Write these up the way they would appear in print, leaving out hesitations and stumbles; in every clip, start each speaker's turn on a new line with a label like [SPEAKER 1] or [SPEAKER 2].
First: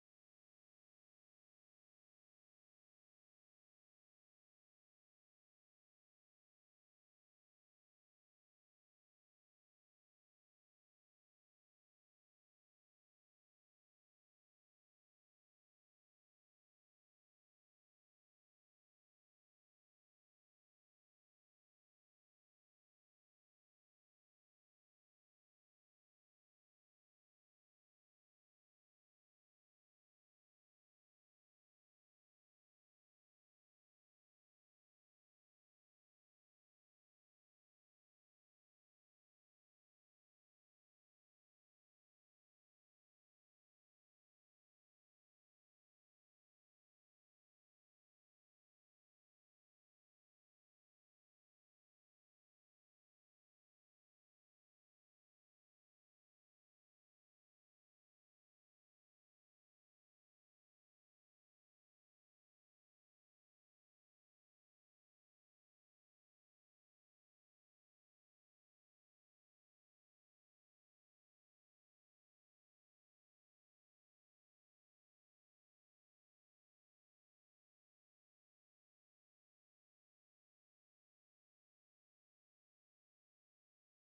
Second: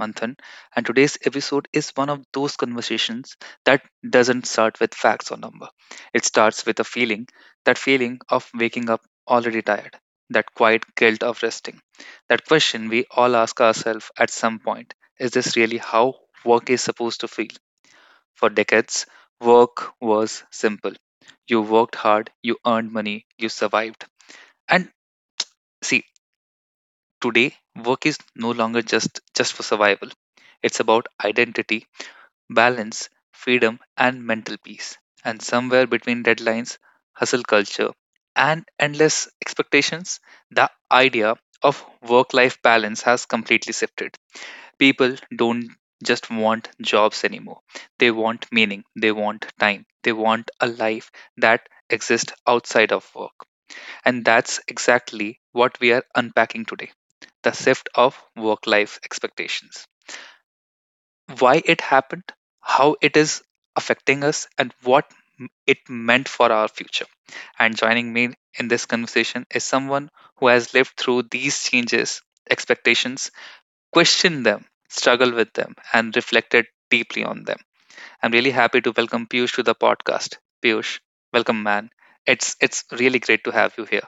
[SPEAKER 1] Manthan, and today's episode is one of those conversations that doesn't start with facts or number. It starts with a feeling, that feeling of waking up already tired, that quiet guilt of resting, that question we all ask ourselves at some point. Is this really how work is supposed to feel? For decades, work was simple. You worked hard, you earned money, you survived. And see, today, work is no longer just for survival. It's about identity, balance, freedom, and mental peace. And somewhere between deadlines, hustle culture, and endless expectations, the idea of work life balance has completely shifted. People don't just want jobs anymore. They want meaning, they want time, they want a life that exists outside of work. And that's exactly what we are unpacking today, the shift of work life expectations. Why it happened, how it is affecting us, and what it meant for our future. And joining me in this conversation is someone who has lived through these changes, expectations, questioned them, struggled with them, and reflected deeply on them. I'm really happy to welcome Piyush to the podcast. Piyush, welcome, man. It's really great to have you here.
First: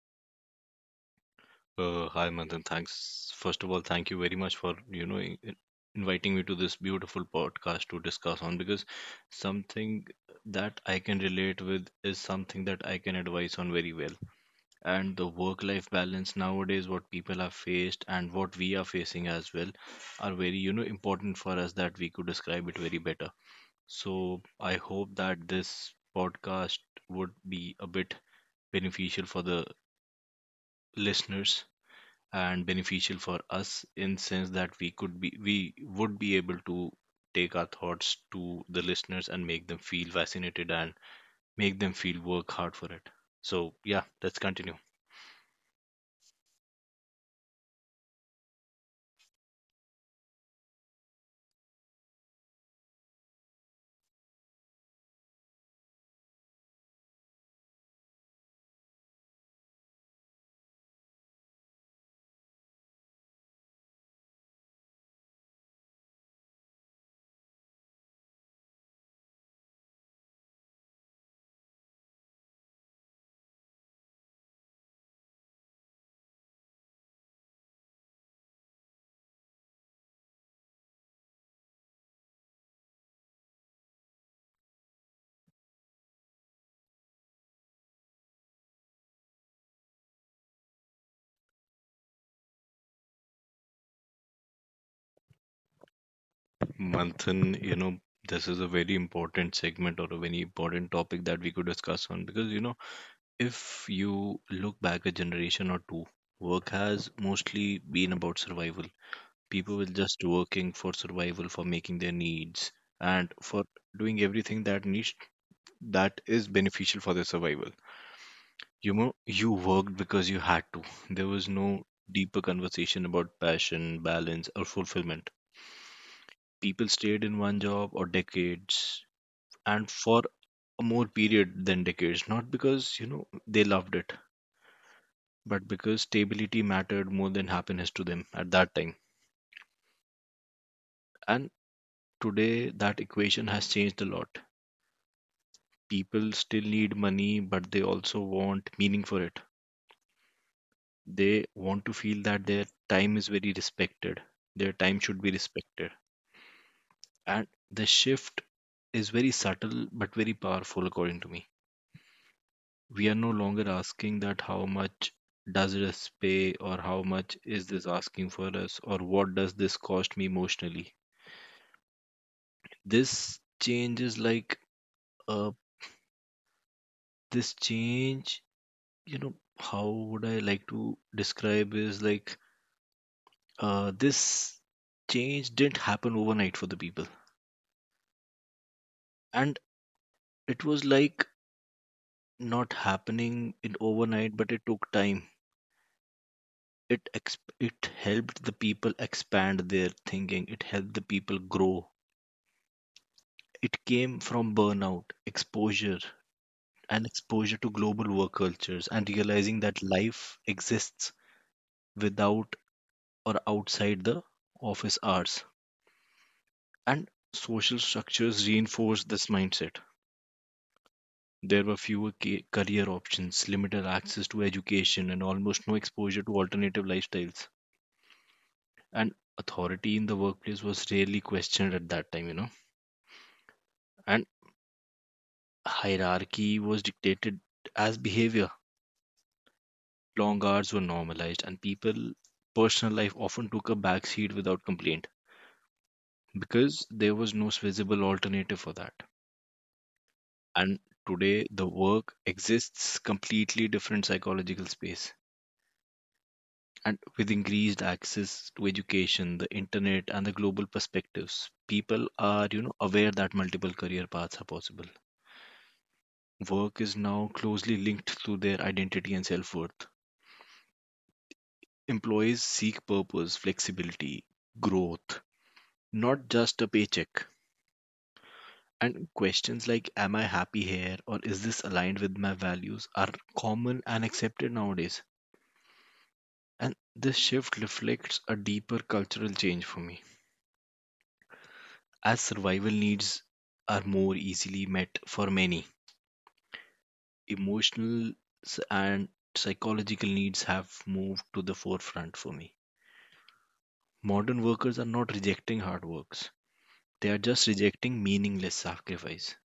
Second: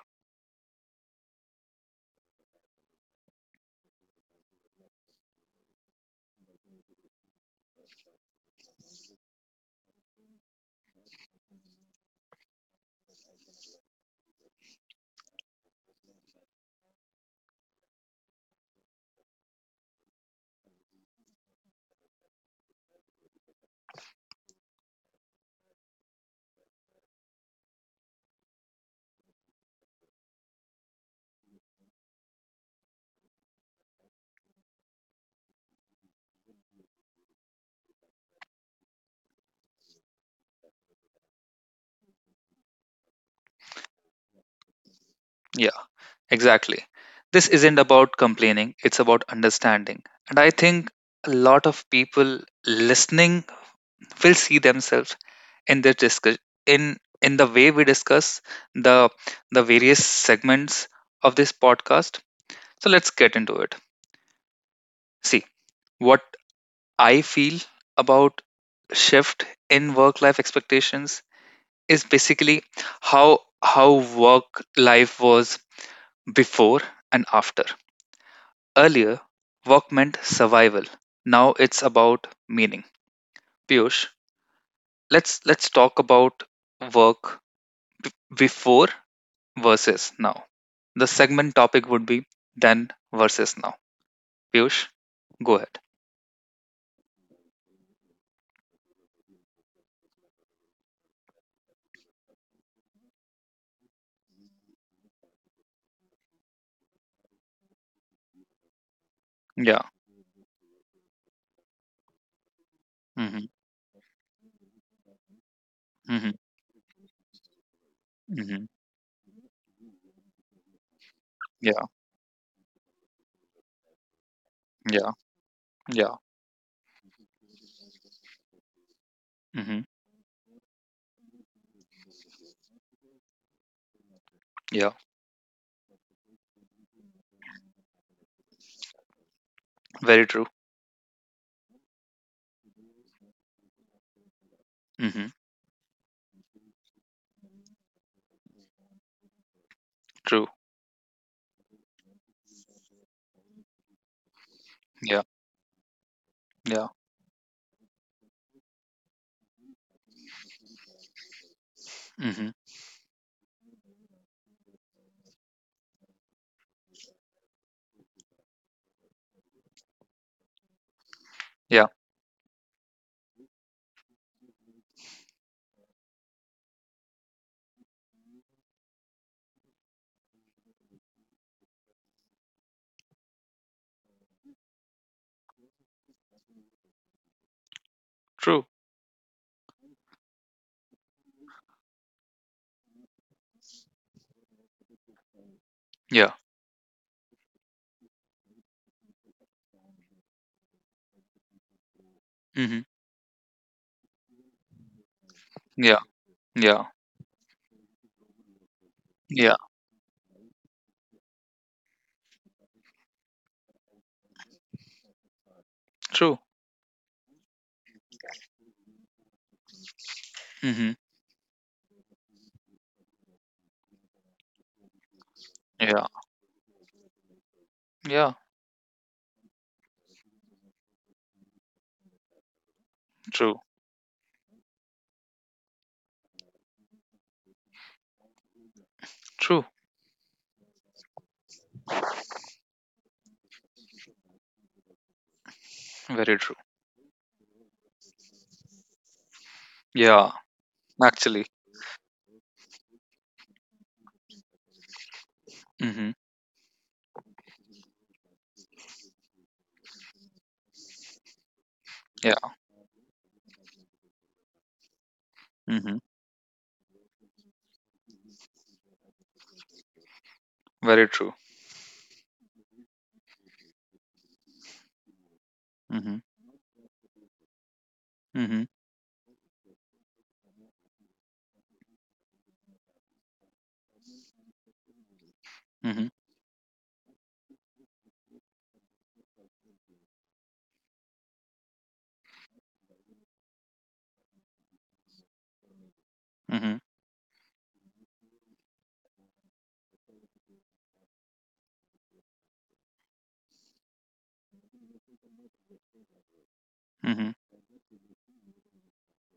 [SPEAKER 2] Hi, Manthan. Thanks. First of all, thank you very much for, inviting me to this beautiful podcast to discuss on because something that I can relate with is something that I can advise on very well. And the work-life balance nowadays, what people are faced and what we are facing as well, are very, important for us that we could describe it very better. So I hope that this podcast would be a bit beneficial for the listeners and beneficial for us in sense that we would be able to take our thoughts to the listeners and make them feel fascinated and make them feel work hard for it. So yeah, let's continue.
[SPEAKER 1] Yeah. Exactly. This isn't about complaining, it's about understanding. And I think a lot of people listening will see themselves in this discuss in the way we discuss the various segments of this podcast. So let's get into it. See, what I feel about shift in work life expectations is basically how work life was before and after. Earlier, work meant survival. Now it's about meaning. Piyush, let's talk about work before versus now. The segment topic would be then versus now. Piyush, go ahead.
[SPEAKER 2] Manthan, this is a very important segment or a very important topic that we could discuss on because if you look back a generation or two, work has mostly been about survival. People
[SPEAKER 1] Yeah.
[SPEAKER 2] were just working for survival, for making their needs and
[SPEAKER 1] Mm-hmm.
[SPEAKER 2] for doing everything that
[SPEAKER 1] Mm-hmm.
[SPEAKER 2] is beneficial for their survival.
[SPEAKER 1] Mm-hmm.
[SPEAKER 2] You know, you worked because you had to. There was no
[SPEAKER 1] Yeah.
[SPEAKER 2] deeper conversation about passion, balance, or
[SPEAKER 1] Yeah.
[SPEAKER 2] fulfillment.
[SPEAKER 1] Yeah.
[SPEAKER 2] People stayed in one job or decades,
[SPEAKER 1] Mm-hmm.
[SPEAKER 2] and for a more period than decades, not because they loved it,
[SPEAKER 1] Yeah.
[SPEAKER 2] but because stability mattered more than happiness to them at that time.
[SPEAKER 1] Very true.
[SPEAKER 2] And today, that equation has changed a lot.
[SPEAKER 1] Mm-hmm.
[SPEAKER 2] People still need money, but they also want meaning for it.
[SPEAKER 1] True.
[SPEAKER 2] They want to feel that their time is very respected, their time should
[SPEAKER 1] Yeah.
[SPEAKER 2] be respected.
[SPEAKER 1] Yeah.
[SPEAKER 2] And the shift is very subtle but very powerful, according to me.
[SPEAKER 1] Mm-hmm.
[SPEAKER 2] We are no longer asking that how much does this pay or how much is this asking for us or what does this cost me emotionally.
[SPEAKER 1] Yeah.
[SPEAKER 2] This change is like uh, this change, you know, how would I like to describe is this change didn't happen overnight for the people,
[SPEAKER 1] True.
[SPEAKER 2] and it was like not happening in overnight, but it took time.
[SPEAKER 1] Yeah.
[SPEAKER 2] It helped the people expand their thinking, it helped the people grow.
[SPEAKER 1] Mm-hmm.
[SPEAKER 2] It came from burnout exposure
[SPEAKER 1] Yeah. Yeah.
[SPEAKER 2] and exposure to global work cultures and
[SPEAKER 1] Yeah.
[SPEAKER 2] realizing that life exists without or outside the office hours.
[SPEAKER 1] True.
[SPEAKER 2] And social structures reinforce this mindset.
[SPEAKER 1] Mm-hmm.
[SPEAKER 2] There were fewer career options, limited access to education, and almost no
[SPEAKER 1] Yeah.
[SPEAKER 2] exposure to alternative lifestyles.
[SPEAKER 1] Yeah.
[SPEAKER 2] And authority in the workplace was rarely questioned at that time,
[SPEAKER 1] True.
[SPEAKER 2] And hierarchy was dictated as behavior.
[SPEAKER 1] True.
[SPEAKER 2] Long hours were normalized, and people personal life often took a backseat without complaint
[SPEAKER 1] Very true.
[SPEAKER 2] because there was no visible alternative for that.
[SPEAKER 1] Yeah.
[SPEAKER 2] And today,
[SPEAKER 1] Actually.
[SPEAKER 2] the work exists completely different psychological space.
[SPEAKER 1] Mhm.
[SPEAKER 2] And with increased access to education, the internet, and the global perspectives, people
[SPEAKER 1] Yeah.
[SPEAKER 2] are, aware that multiple career paths are possible.
[SPEAKER 1] Mhm.
[SPEAKER 2] Work is now closely linked to their identity and self-worth.
[SPEAKER 1] Very true.
[SPEAKER 2] Employees seek purpose, flexibility, growth,
[SPEAKER 1] Mhm.
[SPEAKER 2] not just a paycheck.
[SPEAKER 1] Mhm.
[SPEAKER 2] And questions like am I happy here or is this aligned with my values are common and accepted nowadays.
[SPEAKER 1] Mhm.
[SPEAKER 2] And this shift reflects a deeper cultural change for me. As survival needs are more easily met for many,
[SPEAKER 1] Mhm.
[SPEAKER 2] emotional s- and psychological needs have moved to the forefront for me. Modern workers are not rejecting hard works, they are
[SPEAKER 1] Mhm.
[SPEAKER 2] just rejecting meaningless sacrifice.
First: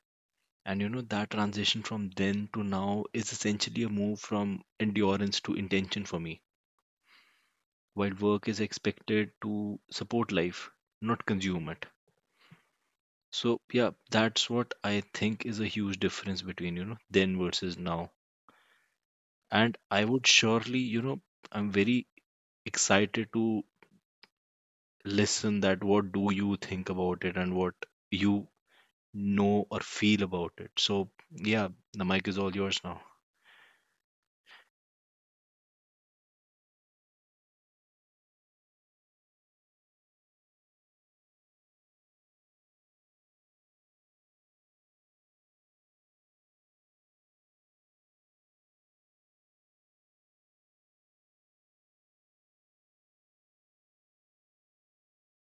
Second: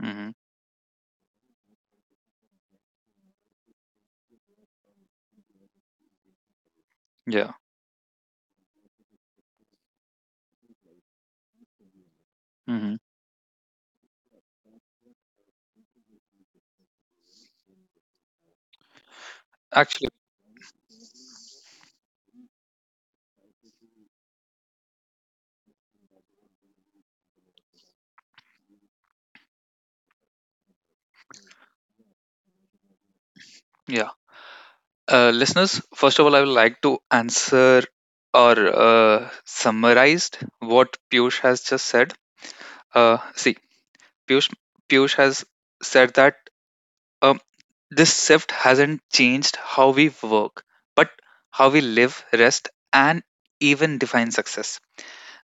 [SPEAKER 1] Mhm.
[SPEAKER 2] And that transition from then to now is essentially a move from endurance to intention for me,
[SPEAKER 1] Yeah.
[SPEAKER 2] while work is expected to support life, not consume it.
[SPEAKER 1] Mhm.
[SPEAKER 2] So, yeah, that's what I think is a huge difference between, then versus now. And I
[SPEAKER 1] Actually,
[SPEAKER 2] would surely, I'm very excited to listen that what do you think about it and what you know or feel about it. So yeah, the mic is all yours now.
[SPEAKER 1] yeah. Listeners, first of all, I would like to answer or summarized what Piyush has just said. See, Piyush, Piyush has said that um, this shift hasn't changed how we work, but how we live, rest, and even define success.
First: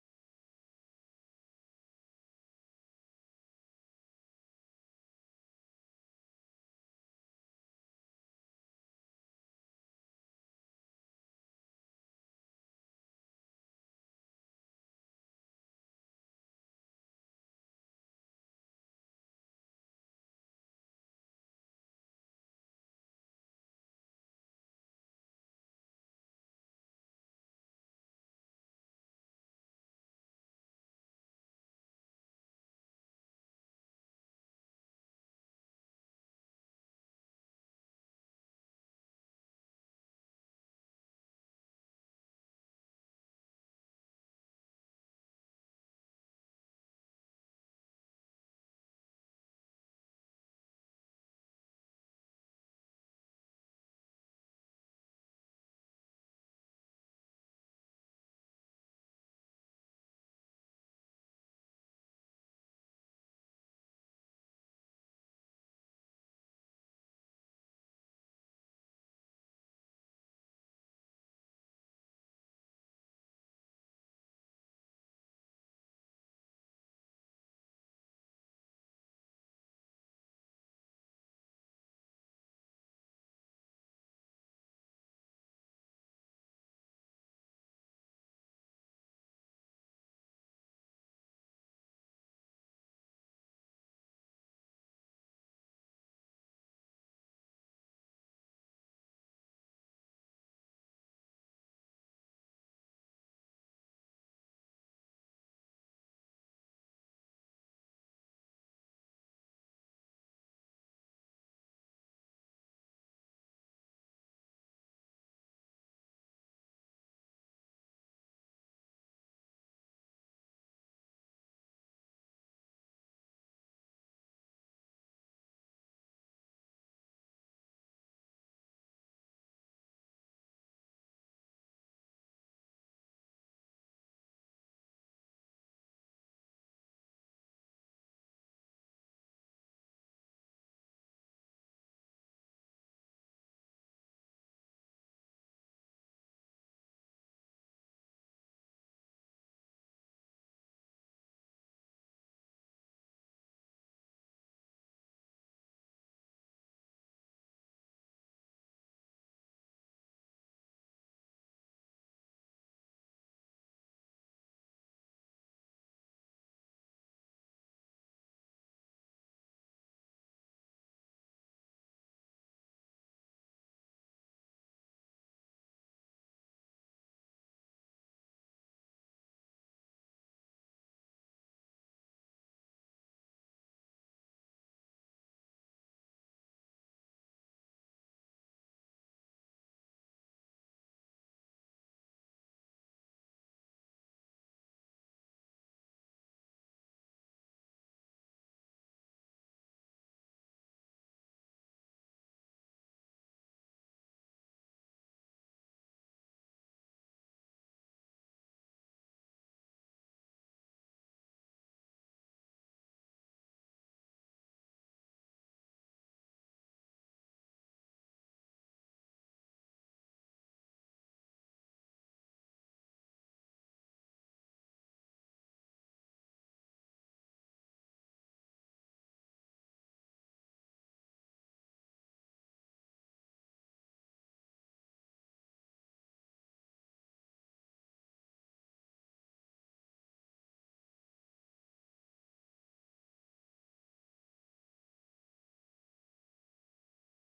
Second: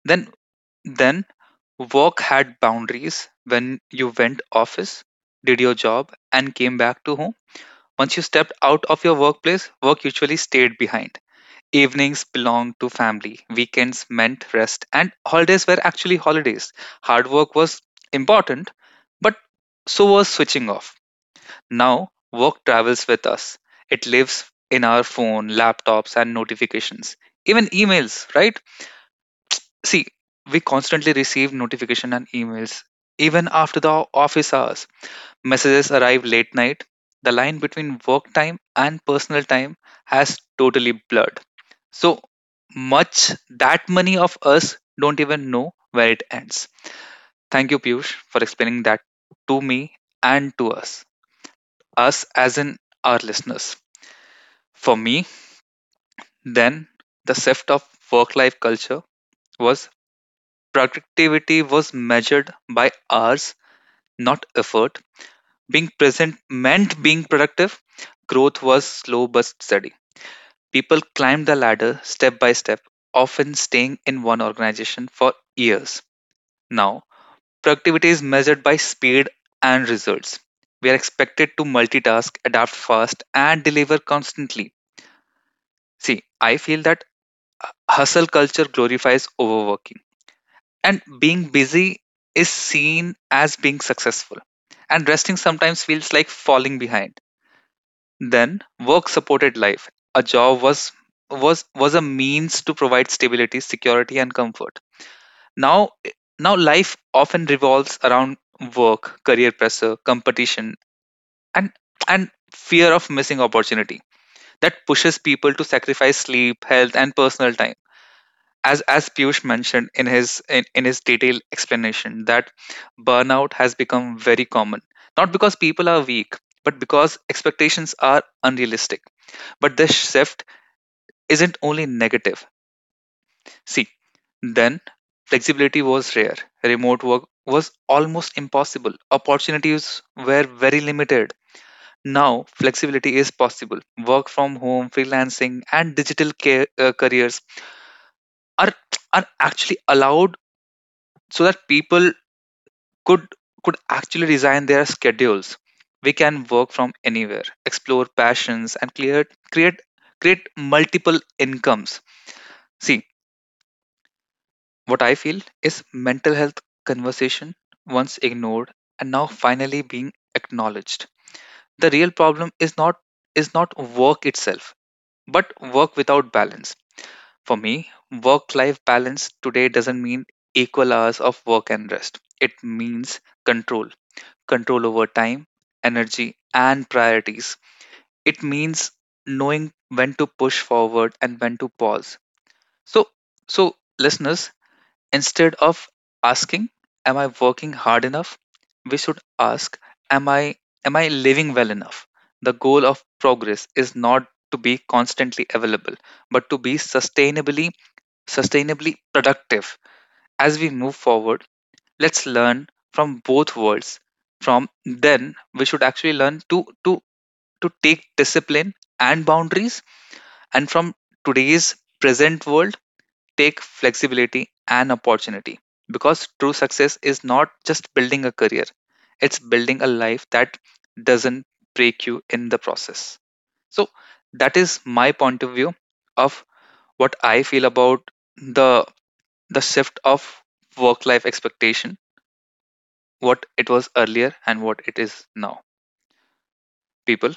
[SPEAKER 1] Then Then, work had boundaries when you went office, did your job, and came back to home. Once you stepped out of your workplace, work usually stayed behind. Evenings belonged to family, weekends meant rest, and holidays were actually holidays. Hard work was important, but so was switching off. Now, work travels with us. It lives in our phone, laptops, and notifications. Even emails, right? See, we constantly receive notification and emails. Even after the office hours, messages arrive late night. The line between work time and personal time has totally blurred. So much that many of us don't even know where it ends. Thank you, Piyush, for explaining that to me and to us, us as in our listeners. For me, then, the shift of work life culture was productivity was measured by hours not effort. Being present meant being productive. Growth was slow but steady. People climbed the ladder step by step, often staying in one organization for years. Now, productivity is measured by speed and results. We are expected to multitask, adapt fast, and deliver constantly. See, I feel that hustle culture glorifies overworking, and being busy is seen as being successful. And resting sometimes feels like falling behind. Then, work-supported life. A job was a means to provide stability, security, and comfort. Now, now life often revolves around work, career pressure, competition, and fear of missing opportunity that pushes people to sacrifice sleep, health, and personal time. As Piyush mentioned in his detailed explanation, that burnout has become very common. Not because people are weak, but because expectations are unrealistic. But this shift isn't only negative. See, then flexibility was rare. Remote work was almost impossible. Opportunities were very limited. Now, flexibility is possible. Work from home, freelancing, and digital careers are, are actually allowed so that people could, could actually design their schedules. We can work from anywhere, explore passions, and create, create multiple incomes. See, what I feel is mental health conversation once ignored and now finally being acknowledged. The real problem is not work itself, but work without balance. For me, work life balance today doesn't mean equal hours of work and rest. It means control, control over time, energy and priorities. It means knowing when to push forward and when to pause. So so listeners, instead of asking, "Am I working hard enough?" we should ask, Am I am I living well enough? The goal of progress is not to be constantly available, but to be sustainably productive. As we move forward, let's learn from both worlds. From then we should actually learn to take discipline and boundaries, and from today's present world take flexibility and opportunity, because true success is not just building a career, it's building a life that doesn't break you in the process. So that is my point of view of what I feel about the the shift of work life expectation, what it was earlier and what it is now. People,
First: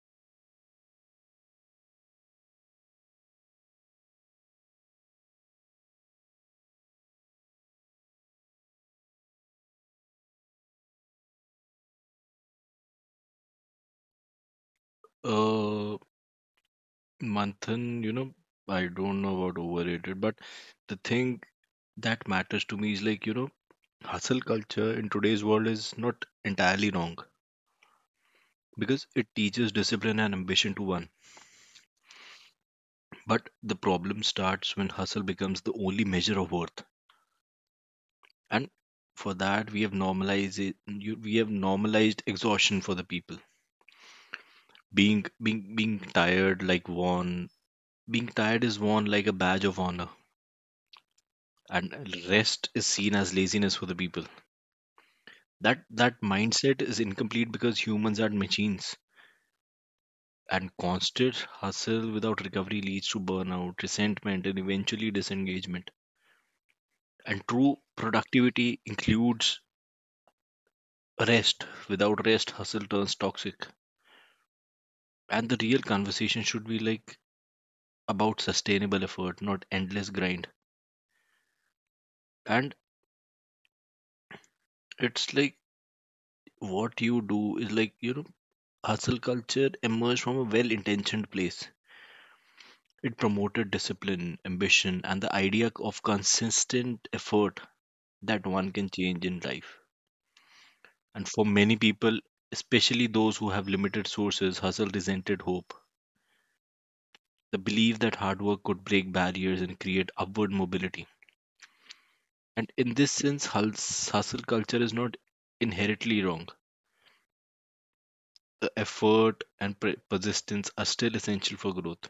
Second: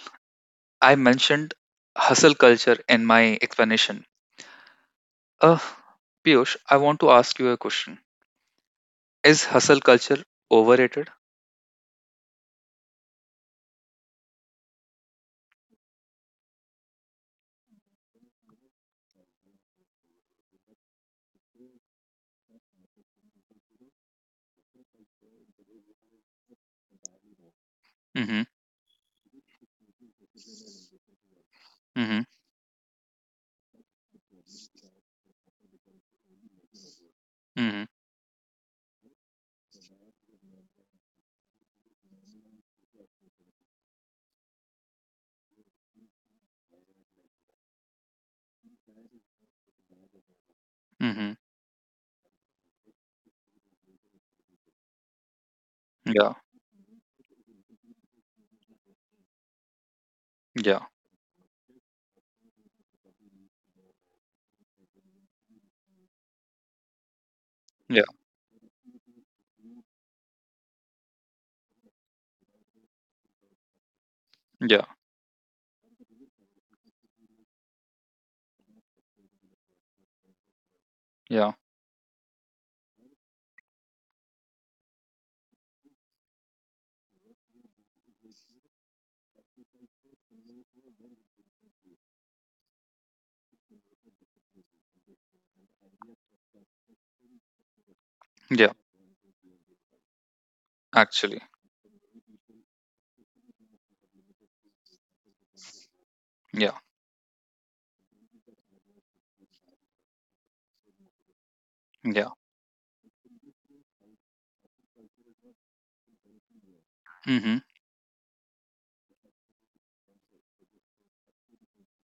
[SPEAKER 1] I mentioned hustle culture in my explanation. Uh, Piyush, I want to ask you a question. Is hustle culture overrated?
[SPEAKER 2] uh Manthan, I don't know about overrated, but the thing that matters to me is like, hustle culture in today's world is not entirely wrong
[SPEAKER 1] Mm-hmm.
[SPEAKER 2] because it teaches discipline and ambition to one,
[SPEAKER 1] Mm-hmm.
[SPEAKER 2] but the problem starts when hustle becomes the only measure of worth.
[SPEAKER 1] Mm-hmm.
[SPEAKER 2] And for that we have normalized it, you, we have normalized exhaustion for the people. Being being being tired like worn, being tired is worn like a badge of honor,
[SPEAKER 1] Mm-hmm.
[SPEAKER 2] and rest is seen as laziness for the people. That
[SPEAKER 1] Yeah.
[SPEAKER 2] mindset is incomplete because humans are machines, and
[SPEAKER 1] Yeah.
[SPEAKER 2] constant hustle without recovery leads to burnout, resentment, and eventually disengagement. And true
[SPEAKER 1] Yeah.
[SPEAKER 2] productivity includes rest. Without rest, hustle turns toxic.
[SPEAKER 1] Yeah.
[SPEAKER 2] And the real conversation should be like about sustainable effort, not endless grind.
[SPEAKER 1] Yeah.
[SPEAKER 2] And it's like what you do is like, hustle culture emerged from a well intentioned place. It promoted discipline, ambition, and the idea of consistent effort that one
[SPEAKER 1] Yeah.
[SPEAKER 2] can change in life. And
[SPEAKER 1] Actually.
[SPEAKER 2] for many people, especially those who have limited sources, hustle resented hope.
[SPEAKER 1] Yeah.
[SPEAKER 2] The belief that hard work could break barriers and create upward mobility.
[SPEAKER 1] Yeah.
[SPEAKER 2] And in this sense, hustle culture is not inherently wrong.
[SPEAKER 1] Mm-hmm.
[SPEAKER 2] The effort and persistence are still essential for growth.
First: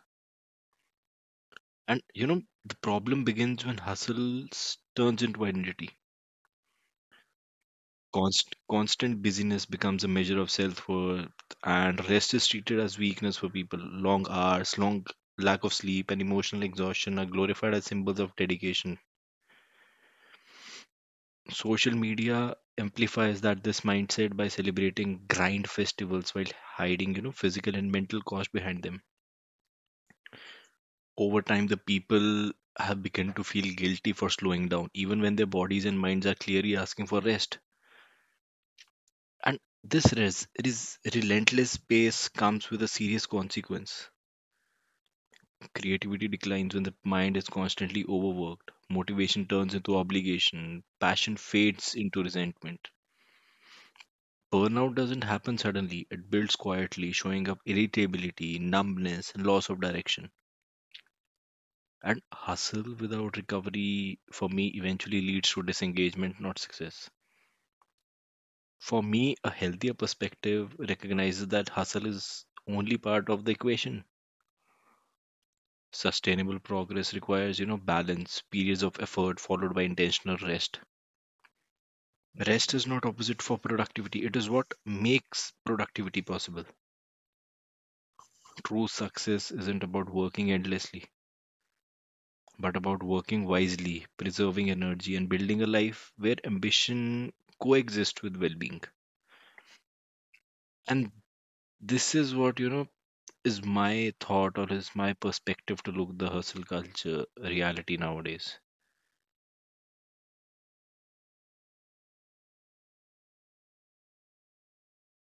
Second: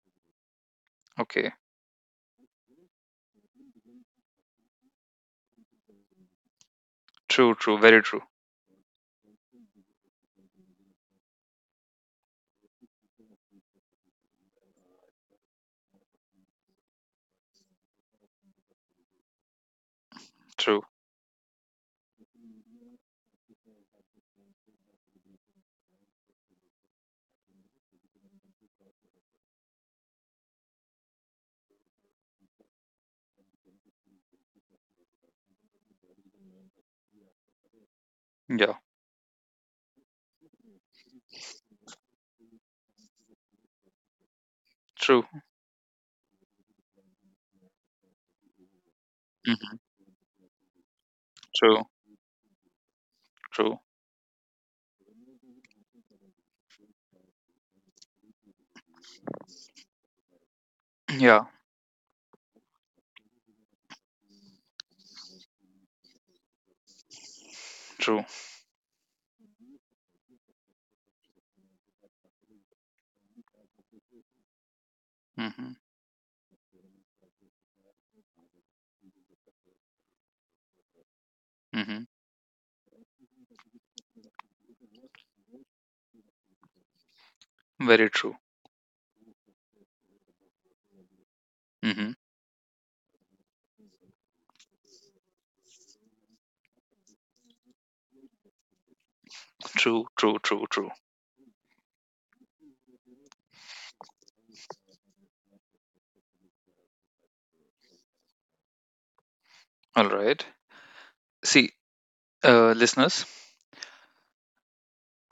[SPEAKER 1] Okay.
[SPEAKER 2] And the problem begins when hustle turns into identity.
[SPEAKER 1] True. True. Very true.
[SPEAKER 2] Constant busyness becomes a measure of self worth, and rest is treated as weakness for people. Long hours, long lack of sleep, and emotional exhaustion are glorified as symbols of dedication.
[SPEAKER 1] True.
[SPEAKER 2] Social media amplifies that this mindset by celebrating grind festivals while hiding, physical and mental cost behind them. Over time, the people have begun to feel guilty for slowing down, even when their bodies and minds are clearly asking for rest.
[SPEAKER 1] Yeah.
[SPEAKER 2] And this relentless pace comes with a serious consequence.
[SPEAKER 1] True.
[SPEAKER 2] Creativity declines when the mind is constantly overworked. Motivation turns
[SPEAKER 1] Mm-hmm.
[SPEAKER 2] into obligation. Passion
[SPEAKER 1] True.
[SPEAKER 2] fades into resentment.
[SPEAKER 1] True.
[SPEAKER 2] Burnout doesn't happen suddenly, it builds quietly, showing up irritability, numbness, and loss of direction.
[SPEAKER 1] Yeah.
[SPEAKER 2] And hustle without recovery for me eventually leads to disengagement, not success.
[SPEAKER 1] True.
[SPEAKER 2] For me, a healthier perspective recognizes that hustle is only part of the equation.
[SPEAKER 1] Mm-hmm.
[SPEAKER 2] Sustainable progress requires, balance, periods of effort followed by intentional rest.
[SPEAKER 1] Mm-hmm.
[SPEAKER 2] Rest is not opposite for productivity. It is what makes productivity possible.
[SPEAKER 1] Very true.
[SPEAKER 2] True success isn't about working endlessly,
[SPEAKER 1] Mm-hmm.
[SPEAKER 2] but about working wisely, preserving energy and building a life where ambition coexists with well-being.
[SPEAKER 1] True. True. True. True.
[SPEAKER 2] And this is what, is my thought or is my perspective to look the hustle culture reality nowadays.
[SPEAKER 1] All right. See, listeners,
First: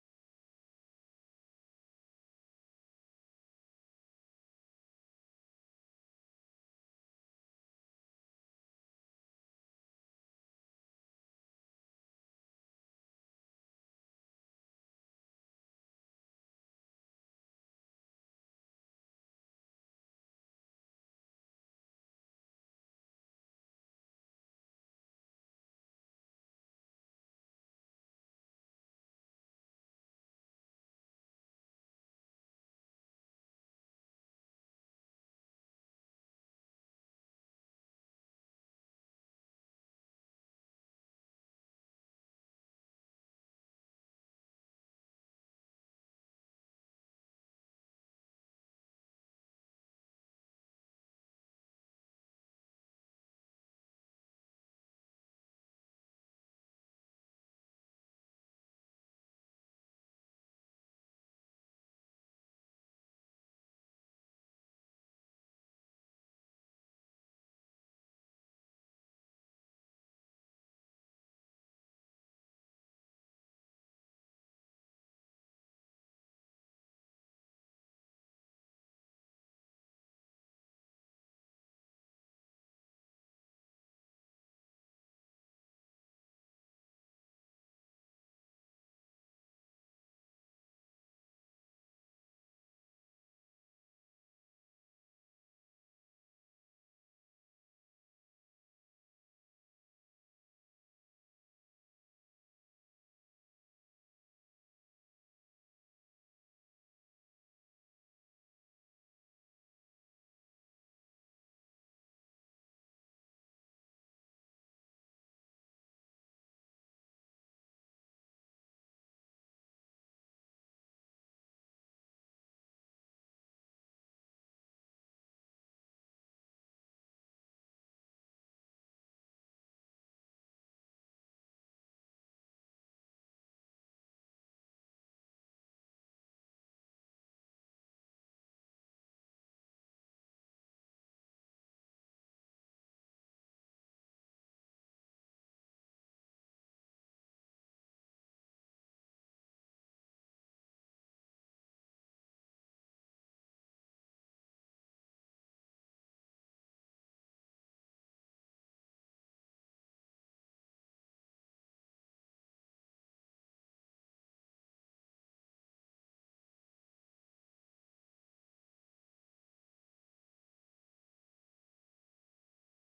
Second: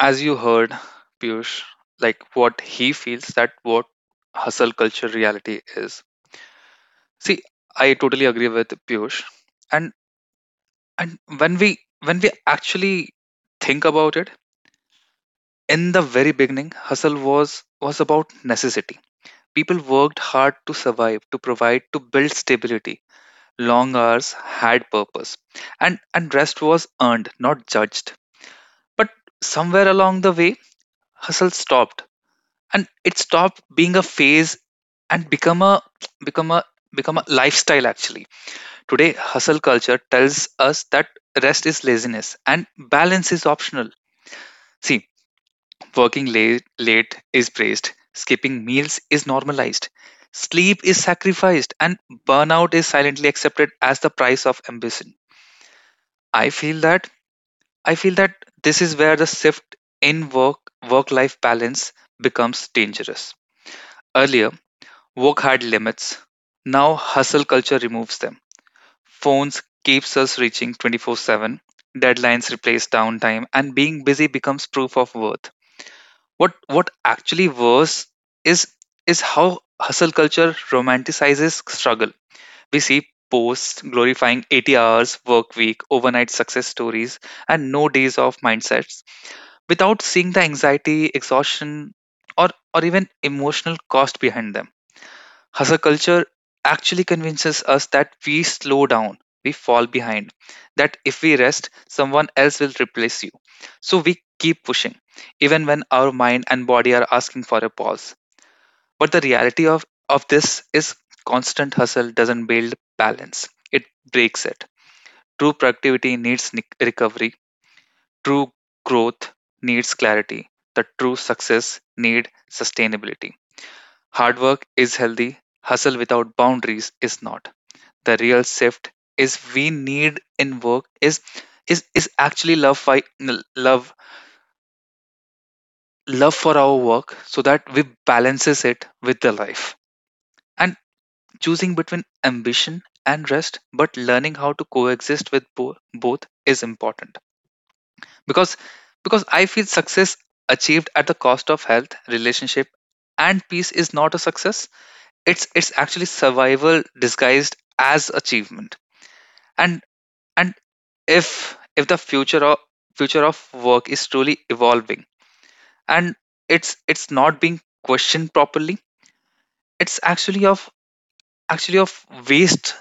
[SPEAKER 1] as you heard Piyush, like what he feels that what hustle culture reality is. See, I totally agree with Piyush, and and when we when we actually think about it, in the very beginning, hustle was about necessity. People worked hard to survive, to provide, to build stability. Long hours had purpose, and rest was earned, not judged. But somewhere along the way, hustle stopped, and it stopped being a phase and become a become a lifestyle. Actually, today hustle culture tells us that rest is laziness and balance is optional. See, working late is praised, skipping meals is normalized, sleep is sacrificed, and burnout is silently accepted as the price of ambition. I feel that i feel that this is where the shift in work life balance becomes dangerous. Earlier, work had limits. Now hustle culture removes them. Phones keeps us reaching 24/7. Deadlines replace downtime and being busy becomes proof of worth. What actually worse is is how hustle culture romanticizes struggle. We see posts glorifying 80 hours work week, overnight success stories and no days off mindsets, without seeing the anxiety, exhaustion, or even emotional cost behind them. Hustle culture actually convinces us that we slow down, we fall behind, that if we rest, someone else will replace you. So we keep pushing, even when our mind and body are asking for a pause. But the reality of this is constant hustle doesn't build balance, it breaks it. True productivity needs recovery, true growth needs clarity, the true success need sustainability. Hard work is healthy, hustle without boundaries is not. The real shift is we need in work is actually love fi- n- love love for our work so that we balances it with the life, and choosing between ambition and rest but learning how to coexist with both is important, because I feel success achieved at the cost of health, relationship and peace is not a success, it's actually survival disguised as achievement. And and if if the future of work is truly evolving, and it's not being questioned properly, it's actually of waste,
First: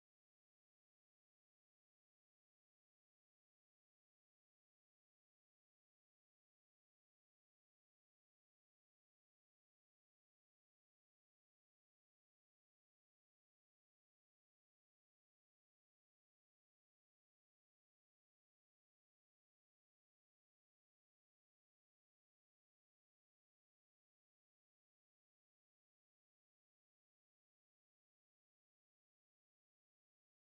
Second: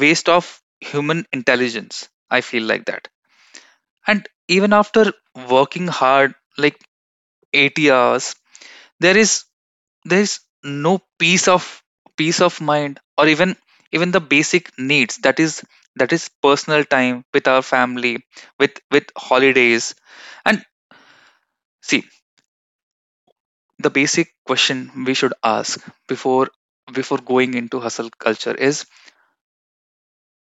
[SPEAKER 1] waste of human intelligence, I feel like that. And even after working hard like 80 hours, there is there is no peace of peace of mind, or even even the basic needs, that is personal time with our family, with holidays. And see, the basic question we should ask before before going into hustle culture is,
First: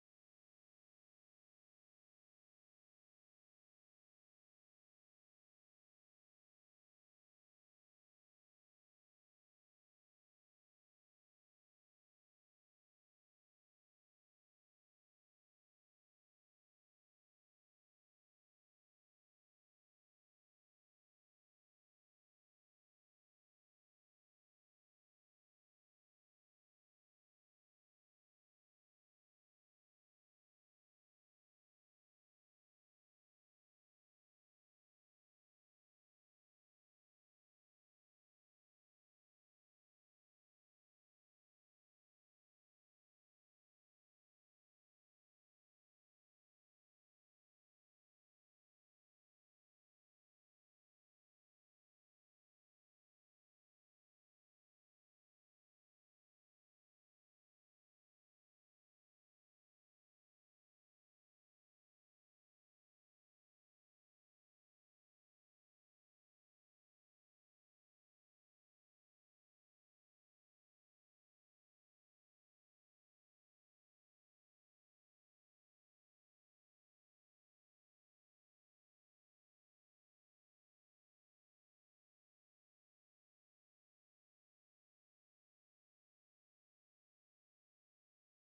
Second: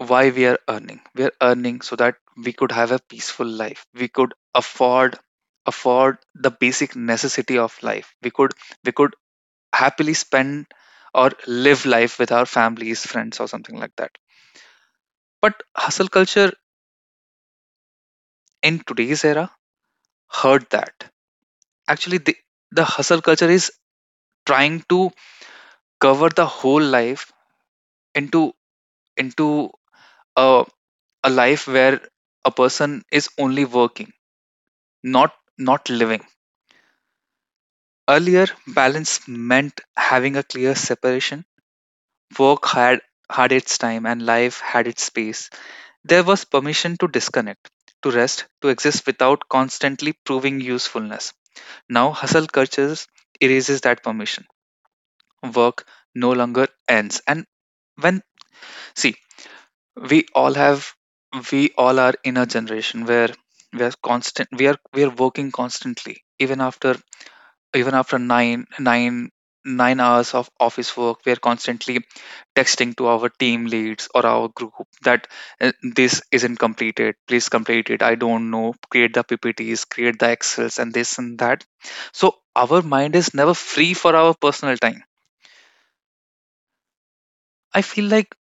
[SPEAKER 1] why we are earning? We are earning so that we could have a peaceful life, we could afford the basic necessity of life, we could happily spend or live life with our families, friends or something like that. But hustle culture in today's era heard that actually the hustle culture is trying to cover the whole life into into a life where a person is only working, not living. Earlier, balance meant having a clear separation. Work had its time and life had its space. There was permission to disconnect, to rest, to exist without constantly proving usefulness. Now hustle cultures erases that permission. Work no longer ends. And when see, we all have we all are in a generation where we are working constantly even after nine hours of office work. We are constantly texting to our team leads or our group that, this isn't completed, please complete it, I don't know, create the ppts, create the excels, and this and that. So our mind is never free for our personal time. I feel like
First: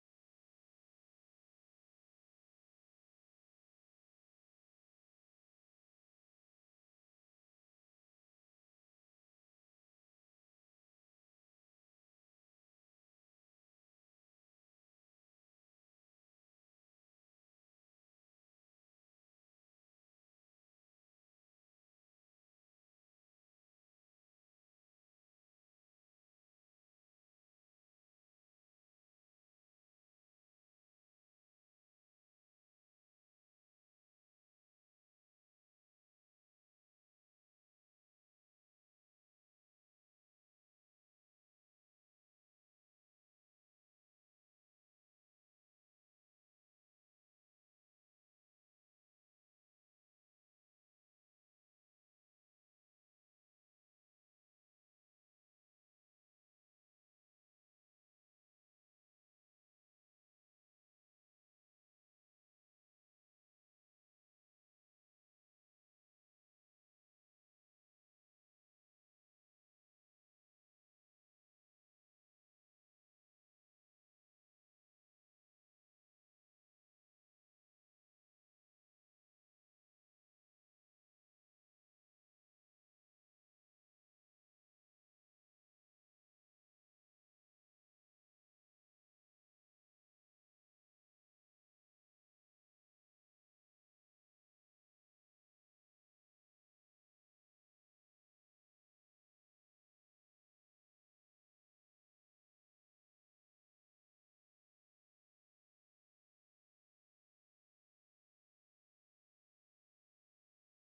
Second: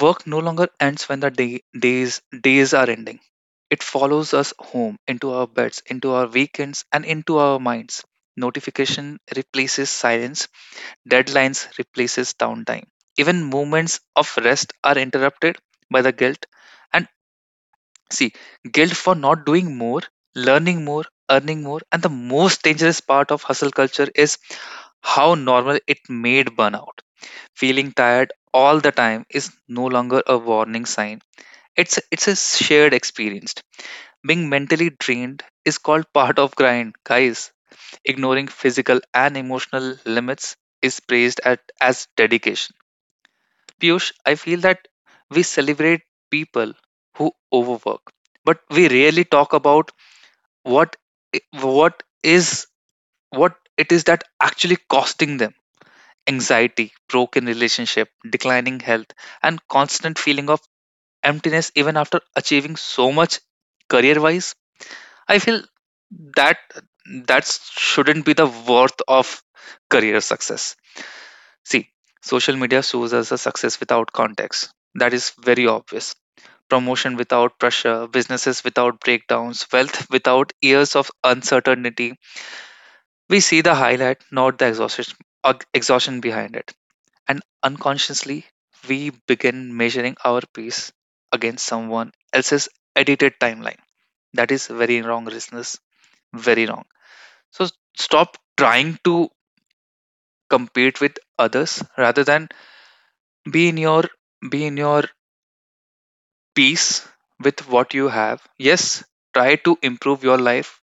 [SPEAKER 1] work no longer ends when the days are ending. It follows us home, into our beds, into our weekends, and into our minds. Notification replaces silence, deadlines replaces downtime. Even moments of rest are interrupted by the guilt. And see, guilt for not doing more, learning more, earning more, and the most dangerous part of hustle culture is how normal it made burnout. Feeling tired all the time is no longer a warning sign. It's a shared experience. Being mentally drained is called part of grind, guys. Ignoring physical and emotional limits is praised at, as dedication. Piyush, I feel that we celebrate people who overwork, but we rarely talk about what i- what is what it is that actually costing them. Anxiety, broken relationship, declining health, and constant feeling of emptiness even after achieving so much career wise. I feel that that shouldn't be the worth of career success. See, social media shows us a success without context. That is very obvious. Promotion without pressure, businesses without breakdowns, wealth without years of uncertainty. We see the highlight, not the exhaustion, exhaustion behind it. And unconsciously, we begin measuring our pace against someone else's edited timeline. That is very wrong, listeners. Very wrong. So stop trying to compete with others rather than be in your be in your peace with what you have. Yes, try to improve your life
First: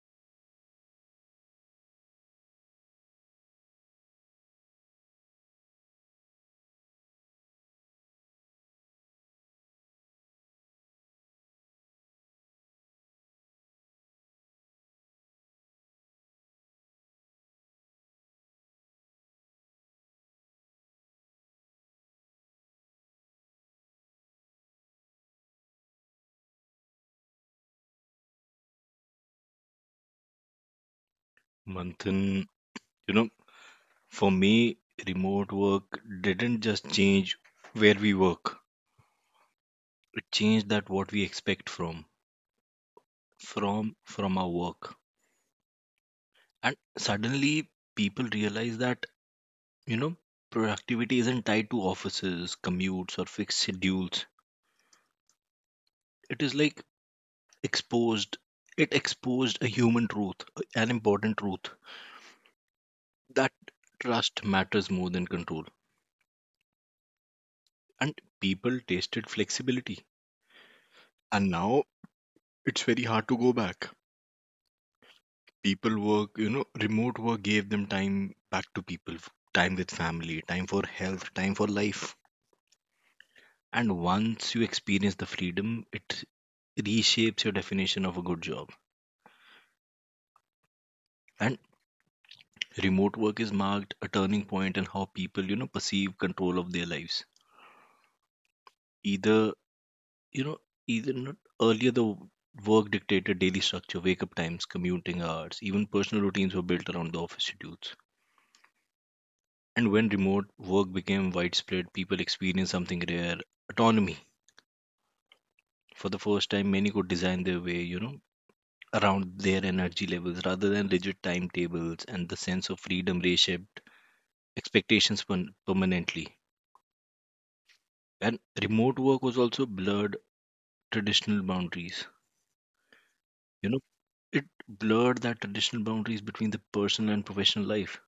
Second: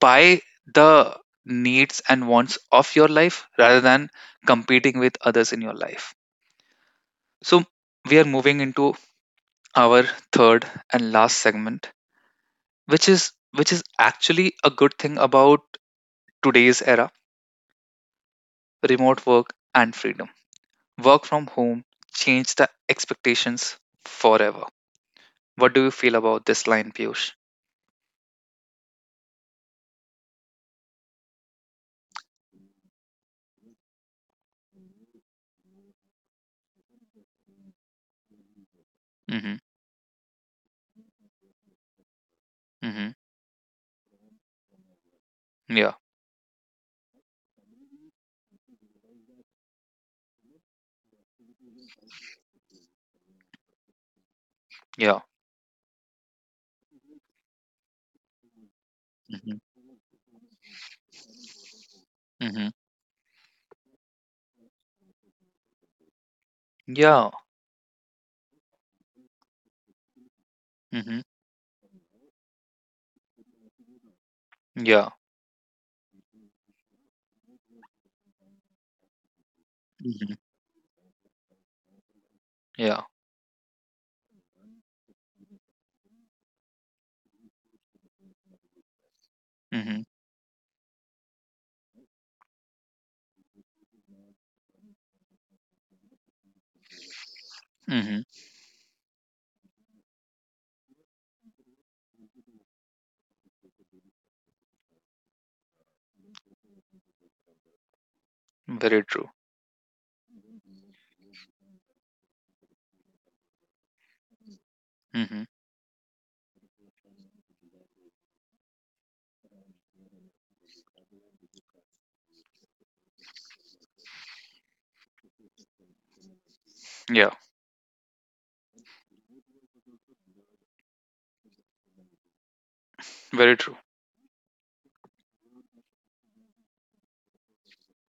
[SPEAKER 1] by the needs and wants of your life rather than competing with others in your life. So we are moving into our third and last segment, which is actually a good thing about today's era, remote work and freedom. Work from home changed the expectations forever. What do you feel about this line, Piyush?
[SPEAKER 2] Manthan, know for me, remote work didn't just change where we work,
[SPEAKER 1] Mm-hmm.
[SPEAKER 2] it changed that what we expect from
[SPEAKER 1] Mm-hmm.
[SPEAKER 2] from from our work.
[SPEAKER 1] Yeah.
[SPEAKER 2] And suddenly people realize that, you know productivity isn't tied to offices, commutes, or fixed schedules.
[SPEAKER 1] Yeah.
[SPEAKER 2] It is like exposed, it
[SPEAKER 1] Mm-hmm.
[SPEAKER 2] exposed a human truth, an important truth.
[SPEAKER 1] Mm-hmm.
[SPEAKER 2] That trust matters more than control.
[SPEAKER 1] Yeah.
[SPEAKER 2] And people tasted flexibility.
[SPEAKER 1] Mm-hmm.
[SPEAKER 2] And now it's very hard to go back.
[SPEAKER 1] Yeah.
[SPEAKER 2] People work, remote work gave them time back to people, time with
[SPEAKER 1] Mm-hmm.
[SPEAKER 2] family, time for health, time for life.
[SPEAKER 1] Yeah.
[SPEAKER 2] And once you experience the freedom, it reshapes your definition of a good job.
[SPEAKER 1] Mm-hmm.
[SPEAKER 2] And remote work is marked a turning point in how people, perceive control of their lives.
[SPEAKER 1] Mm-hmm.
[SPEAKER 2] Either you know, even not earlier, the work dictated daily structure, wake up times, commuting hours, even personal routines were built around the office schedules.
[SPEAKER 1] Very true.
[SPEAKER 2] And when remote work became widespread, people experienced something rare, autonomy.
[SPEAKER 1] Mm-hmm.
[SPEAKER 2] For the first time, many could design their way, around their energy levels rather than rigid timetables, and the sense of freedom reshaped expectations permanently.
[SPEAKER 1] Yeah.
[SPEAKER 2] And remote work was also blurred traditional boundaries.
[SPEAKER 1] Very
[SPEAKER 2] You
[SPEAKER 1] true.
[SPEAKER 2] know, it blurred that traditional boundaries between the personal and professional life,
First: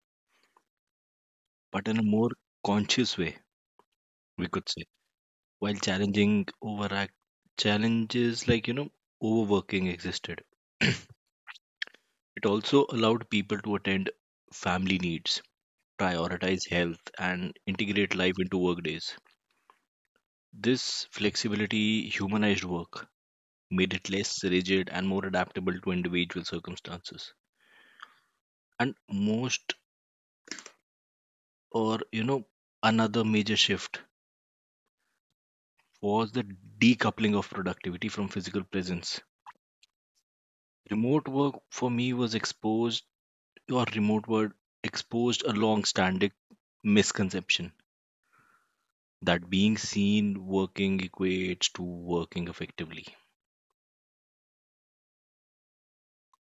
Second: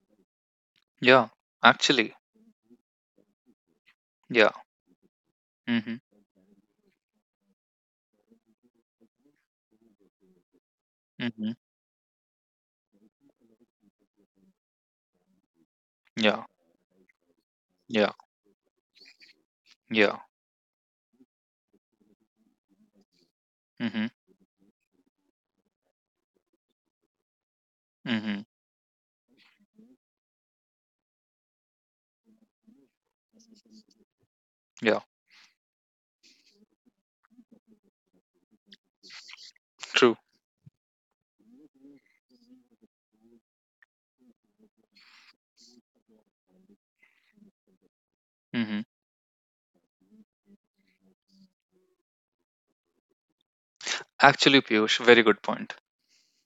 [SPEAKER 1] Yeah.
[SPEAKER 2] but in a
[SPEAKER 1] Actually.
[SPEAKER 2] more conscious way, we
[SPEAKER 1] Yeah.
[SPEAKER 2] could say, while
[SPEAKER 1] Mm-hmm.
[SPEAKER 2] challenging overact challenges like, overworking existed. It
[SPEAKER 1] Mm-hmm.
[SPEAKER 2] also allowed people to attend family needs,
[SPEAKER 1] Yeah.
[SPEAKER 2] prioritize health, and
[SPEAKER 1] Yeah.
[SPEAKER 2] integrate life into workdays.
[SPEAKER 1] Yeah.
[SPEAKER 2] This flexibility humanized work, made
[SPEAKER 1] Mm-hmm.
[SPEAKER 2] it less rigid and more adaptable to individual circumstances.
[SPEAKER 1] Mm-hmm.
[SPEAKER 2] And most, or another major shift
[SPEAKER 1] Yeah,
[SPEAKER 2] was the decoupling of productivity from physical presence.
[SPEAKER 1] true.
[SPEAKER 2] Remote work for me was exposed, or Remote work exposed a long standing misconception
[SPEAKER 1] Hmm.
[SPEAKER 2] that being seen working equates to working effectively.
[SPEAKER 1] Actually, Piyush, very good point.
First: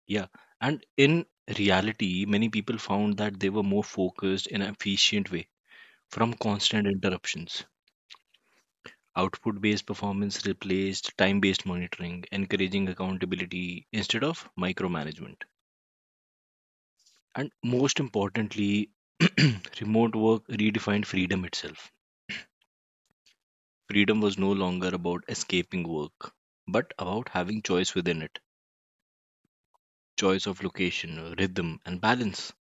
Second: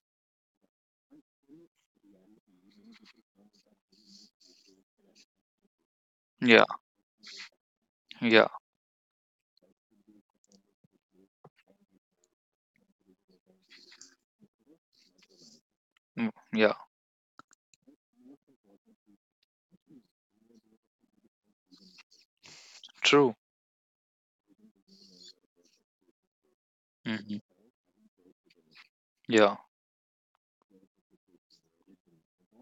[SPEAKER 2] Yeah. And in reality, many people found that they were more focused in an efficient way from
[SPEAKER 1] Yeah,
[SPEAKER 2] constant interruptions.
[SPEAKER 1] yeah,
[SPEAKER 2] Output based performance replaced time based monitoring, encouraging accountability instead of micromanagement.
[SPEAKER 1] mm, yeah,
[SPEAKER 2] And most importantly, remote work redefined freedom itself.
[SPEAKER 1] true.
[SPEAKER 2] Freedom was no longer about escaping work, but about
[SPEAKER 1] Hmm.
[SPEAKER 2] having choice within it,
[SPEAKER 1] Yeah.
[SPEAKER 2] choice of location, rhythm, and balance.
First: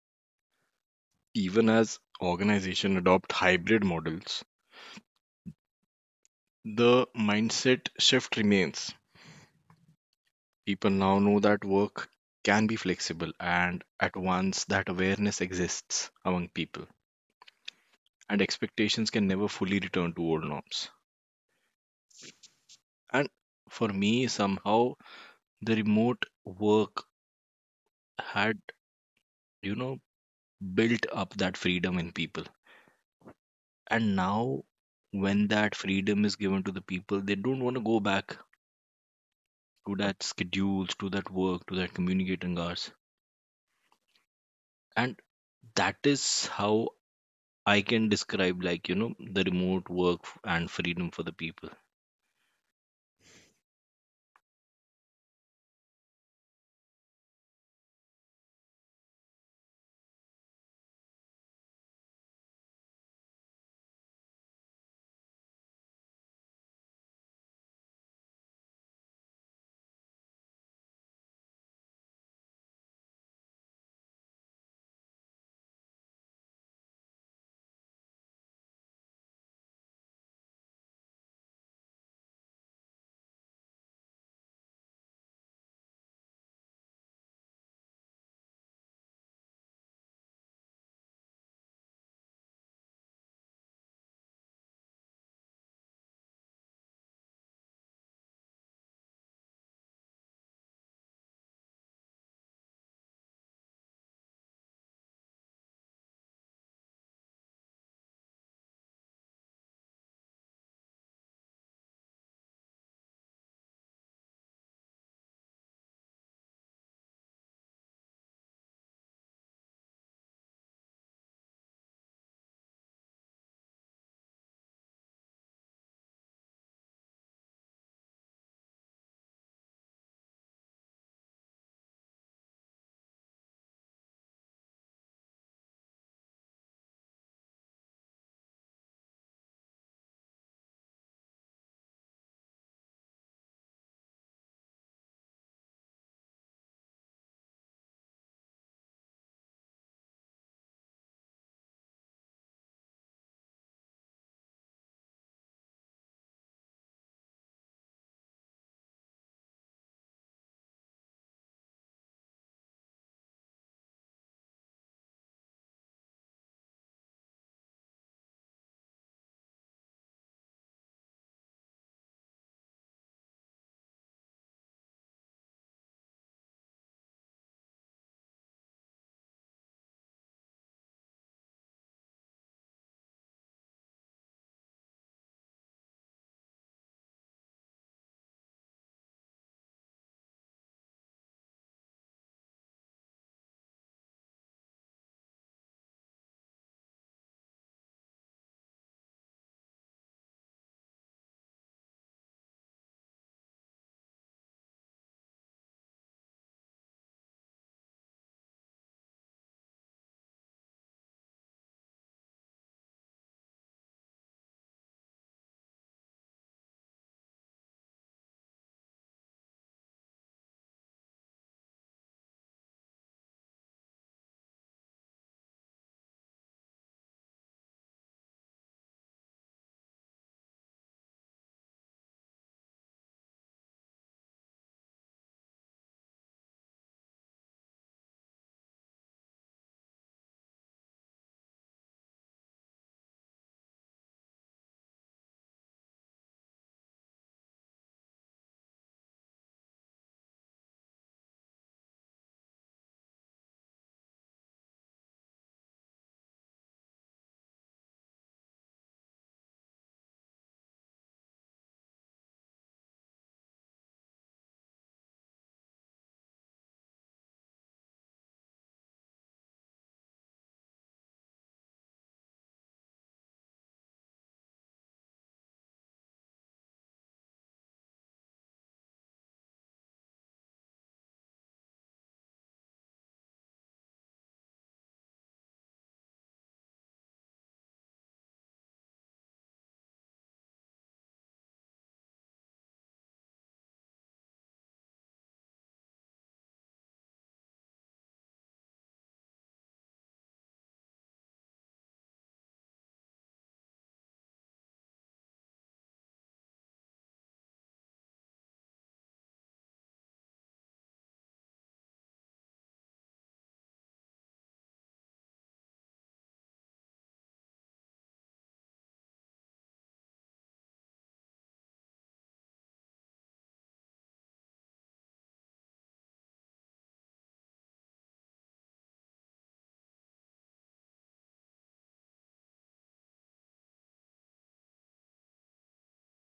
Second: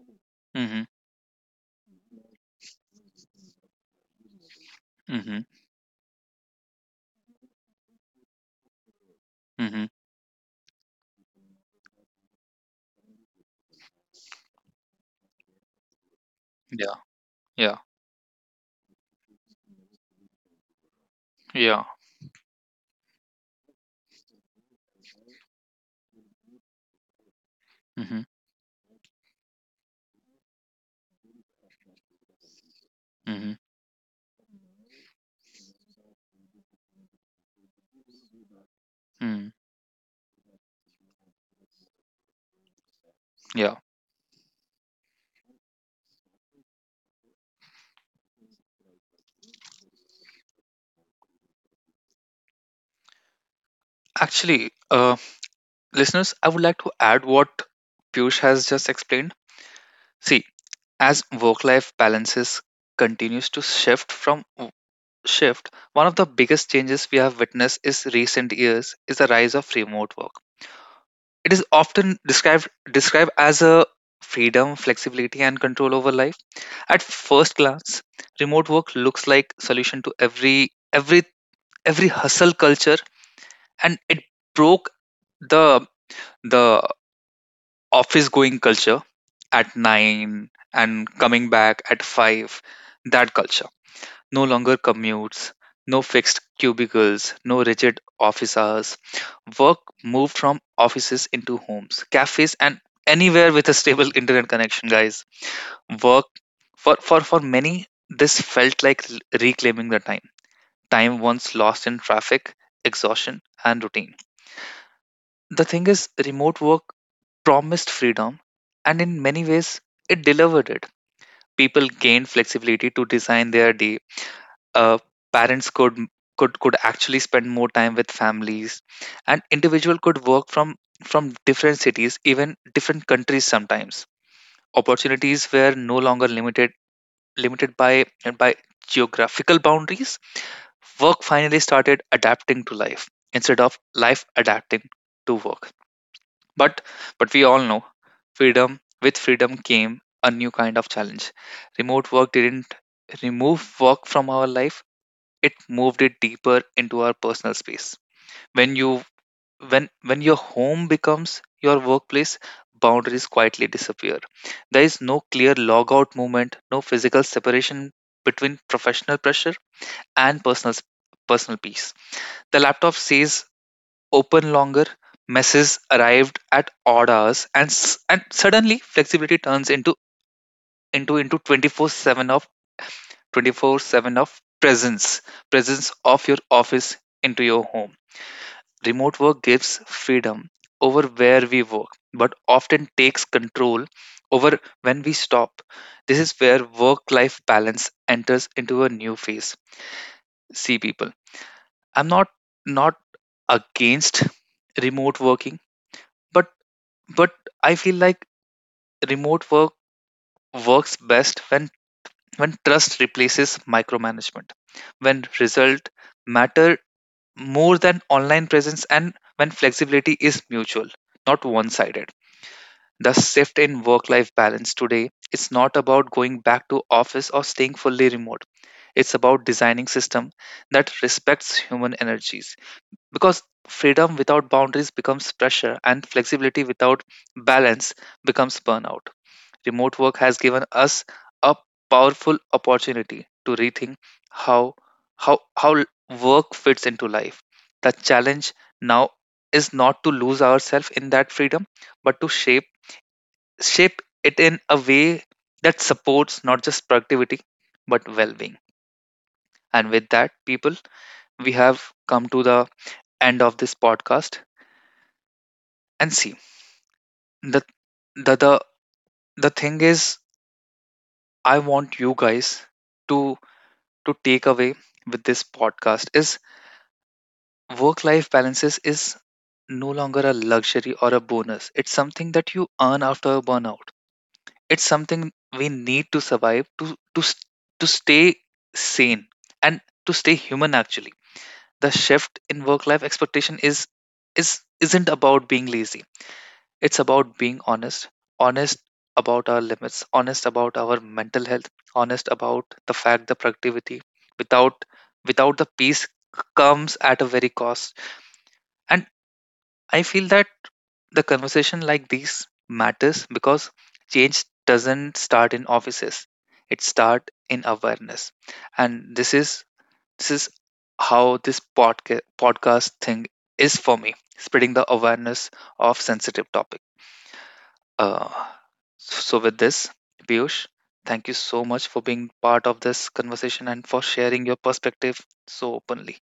[SPEAKER 1] Hmm.
[SPEAKER 2] Even as organizations adopt hybrid models,
[SPEAKER 1] Hmm.
[SPEAKER 2] the mindset shift remains.
[SPEAKER 1] Hmm.
[SPEAKER 2] People now know that work can be flexible, and at once that awareness exists among people,
[SPEAKER 1] Yeah, yeah,
[SPEAKER 2] and expectations can never fully return to old norms.
[SPEAKER 1] yeah.
[SPEAKER 2] And for me, somehow, the remote work
[SPEAKER 1] Hmm.
[SPEAKER 2] had, you know, built up that freedom in people.
[SPEAKER 1] Hmm.
[SPEAKER 2] And now, when that freedom is given to the people, they don't want to go back
[SPEAKER 1] Mm.
[SPEAKER 2] to that schedules, to that work, to that communicating hours.
[SPEAKER 1] Yeah.
[SPEAKER 2] And that is how I can describe, like, the remote work and freedom for the people.
[SPEAKER 1] Actually, listeners, I would like to add what Piyush has just explained. See, as work-life balances continues to shift, one of the biggest changes we have witnessed is recent years is the rise of remote work. It is often described as a freedom, flexibility, and control over life. At first glance, remote work looks like solution to every hustle culture, and it broke the the office going culture at nine and coming back at five. That culture no longer commutes, no fixed cubicles, no rigid office hours. Work moved from offices into homes, cafes, and anywhere with a stable internet connection, guys. Work for many, this felt like reclaiming the time. Time once lost in traffic, exhaustion, and routine. The thing is, remote work promised freedom, and in many ways, it delivered it. People gained flexibility to design their day. Uh, parents could actually spend more time with families, and individual could work from different cities, even different countries sometimes. Opportunities were no longer limited by by geographical boundaries. Work finally started adapting to life instead of life adapting to work, but we all know, freedom, with freedom came a new kind of challenge. Remote work didn't remove work from our life. It moved it deeper into our personal space. When you when your home becomes your workplace, boundaries quietly disappear. There is no clear log out movement, no physical separation between professional pressure and personal peace. The laptop says open longer. Messages arrived at odd hours, and and suddenly flexibility turns into 24/7 of 24/7 of presence presence of your office into your home. Remote work gives freedom over where we work, but often takes control over when we stop. This is where work life balance enters into a new phase. See people, I'm not against remote working, but but I feel like remote work works best when trust replaces micromanagement, when result matter more than online presence, and when flexibility is mutual, not one sided. The shift in work life balance today is not about going back to office or staying fully remote. It's about designing system that respects human energies, because freedom without boundaries becomes pressure and flexibility without balance becomes burnout. Remote work has given us a powerful opportunity to rethink how how how work fits into life. The challenge now is not to lose ourselves in that freedom, but to shape it in a way that supports not just productivity but well-being. And with that, people, we have come to the end of this podcast. And see, the the the, the thing is, I want you guys to take away with this podcast is work life balances is no longer a luxury or a bonus. It's something that you earn after a burnout. It's something we need to survive, to s- to stay sane and to stay human actually. The shift in work life expectation is isn't about being lazy. It's about being honest, honest about our limits, honest about our mental health, honest about the fact the productivity without without the peace comes at a very cost. And I feel that the conversation like these matters because change doesn't start in offices. It start in awareness. And this is how this podcast thing is for me, spreading the awareness of sensitive topics. Uh, so, with this, Piyush, thank you so much for being part of this conversation and for sharing your perspective so openly.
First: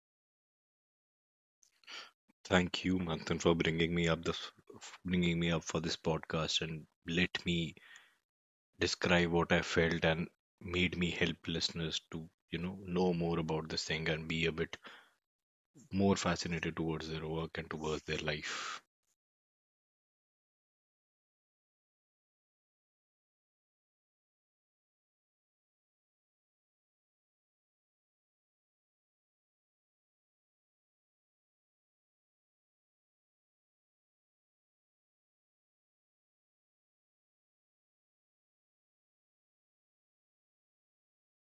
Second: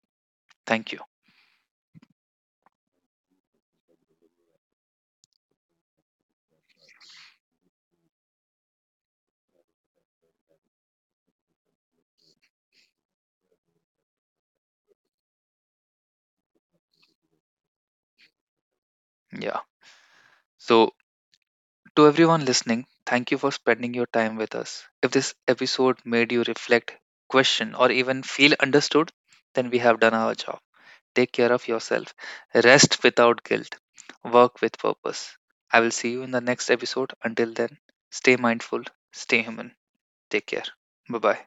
[SPEAKER 1] Thank you.
[SPEAKER 2] Thank you, Manthan, for bringing me up for this podcast and let me describe what I felt and made me help listeners to, know more about this thing and be a bit more fascinated towards their work and towards their life.
[SPEAKER 1] Yeah. So, to everyone listening, thank you for spending your time with us. If this episode made you reflect, question, or even feel understood, then we have done our job. Take care of yourself, rest without guilt, work with purpose. I will see you in the next episode. Until then, stay mindful, stay human. Take care. Bye bye.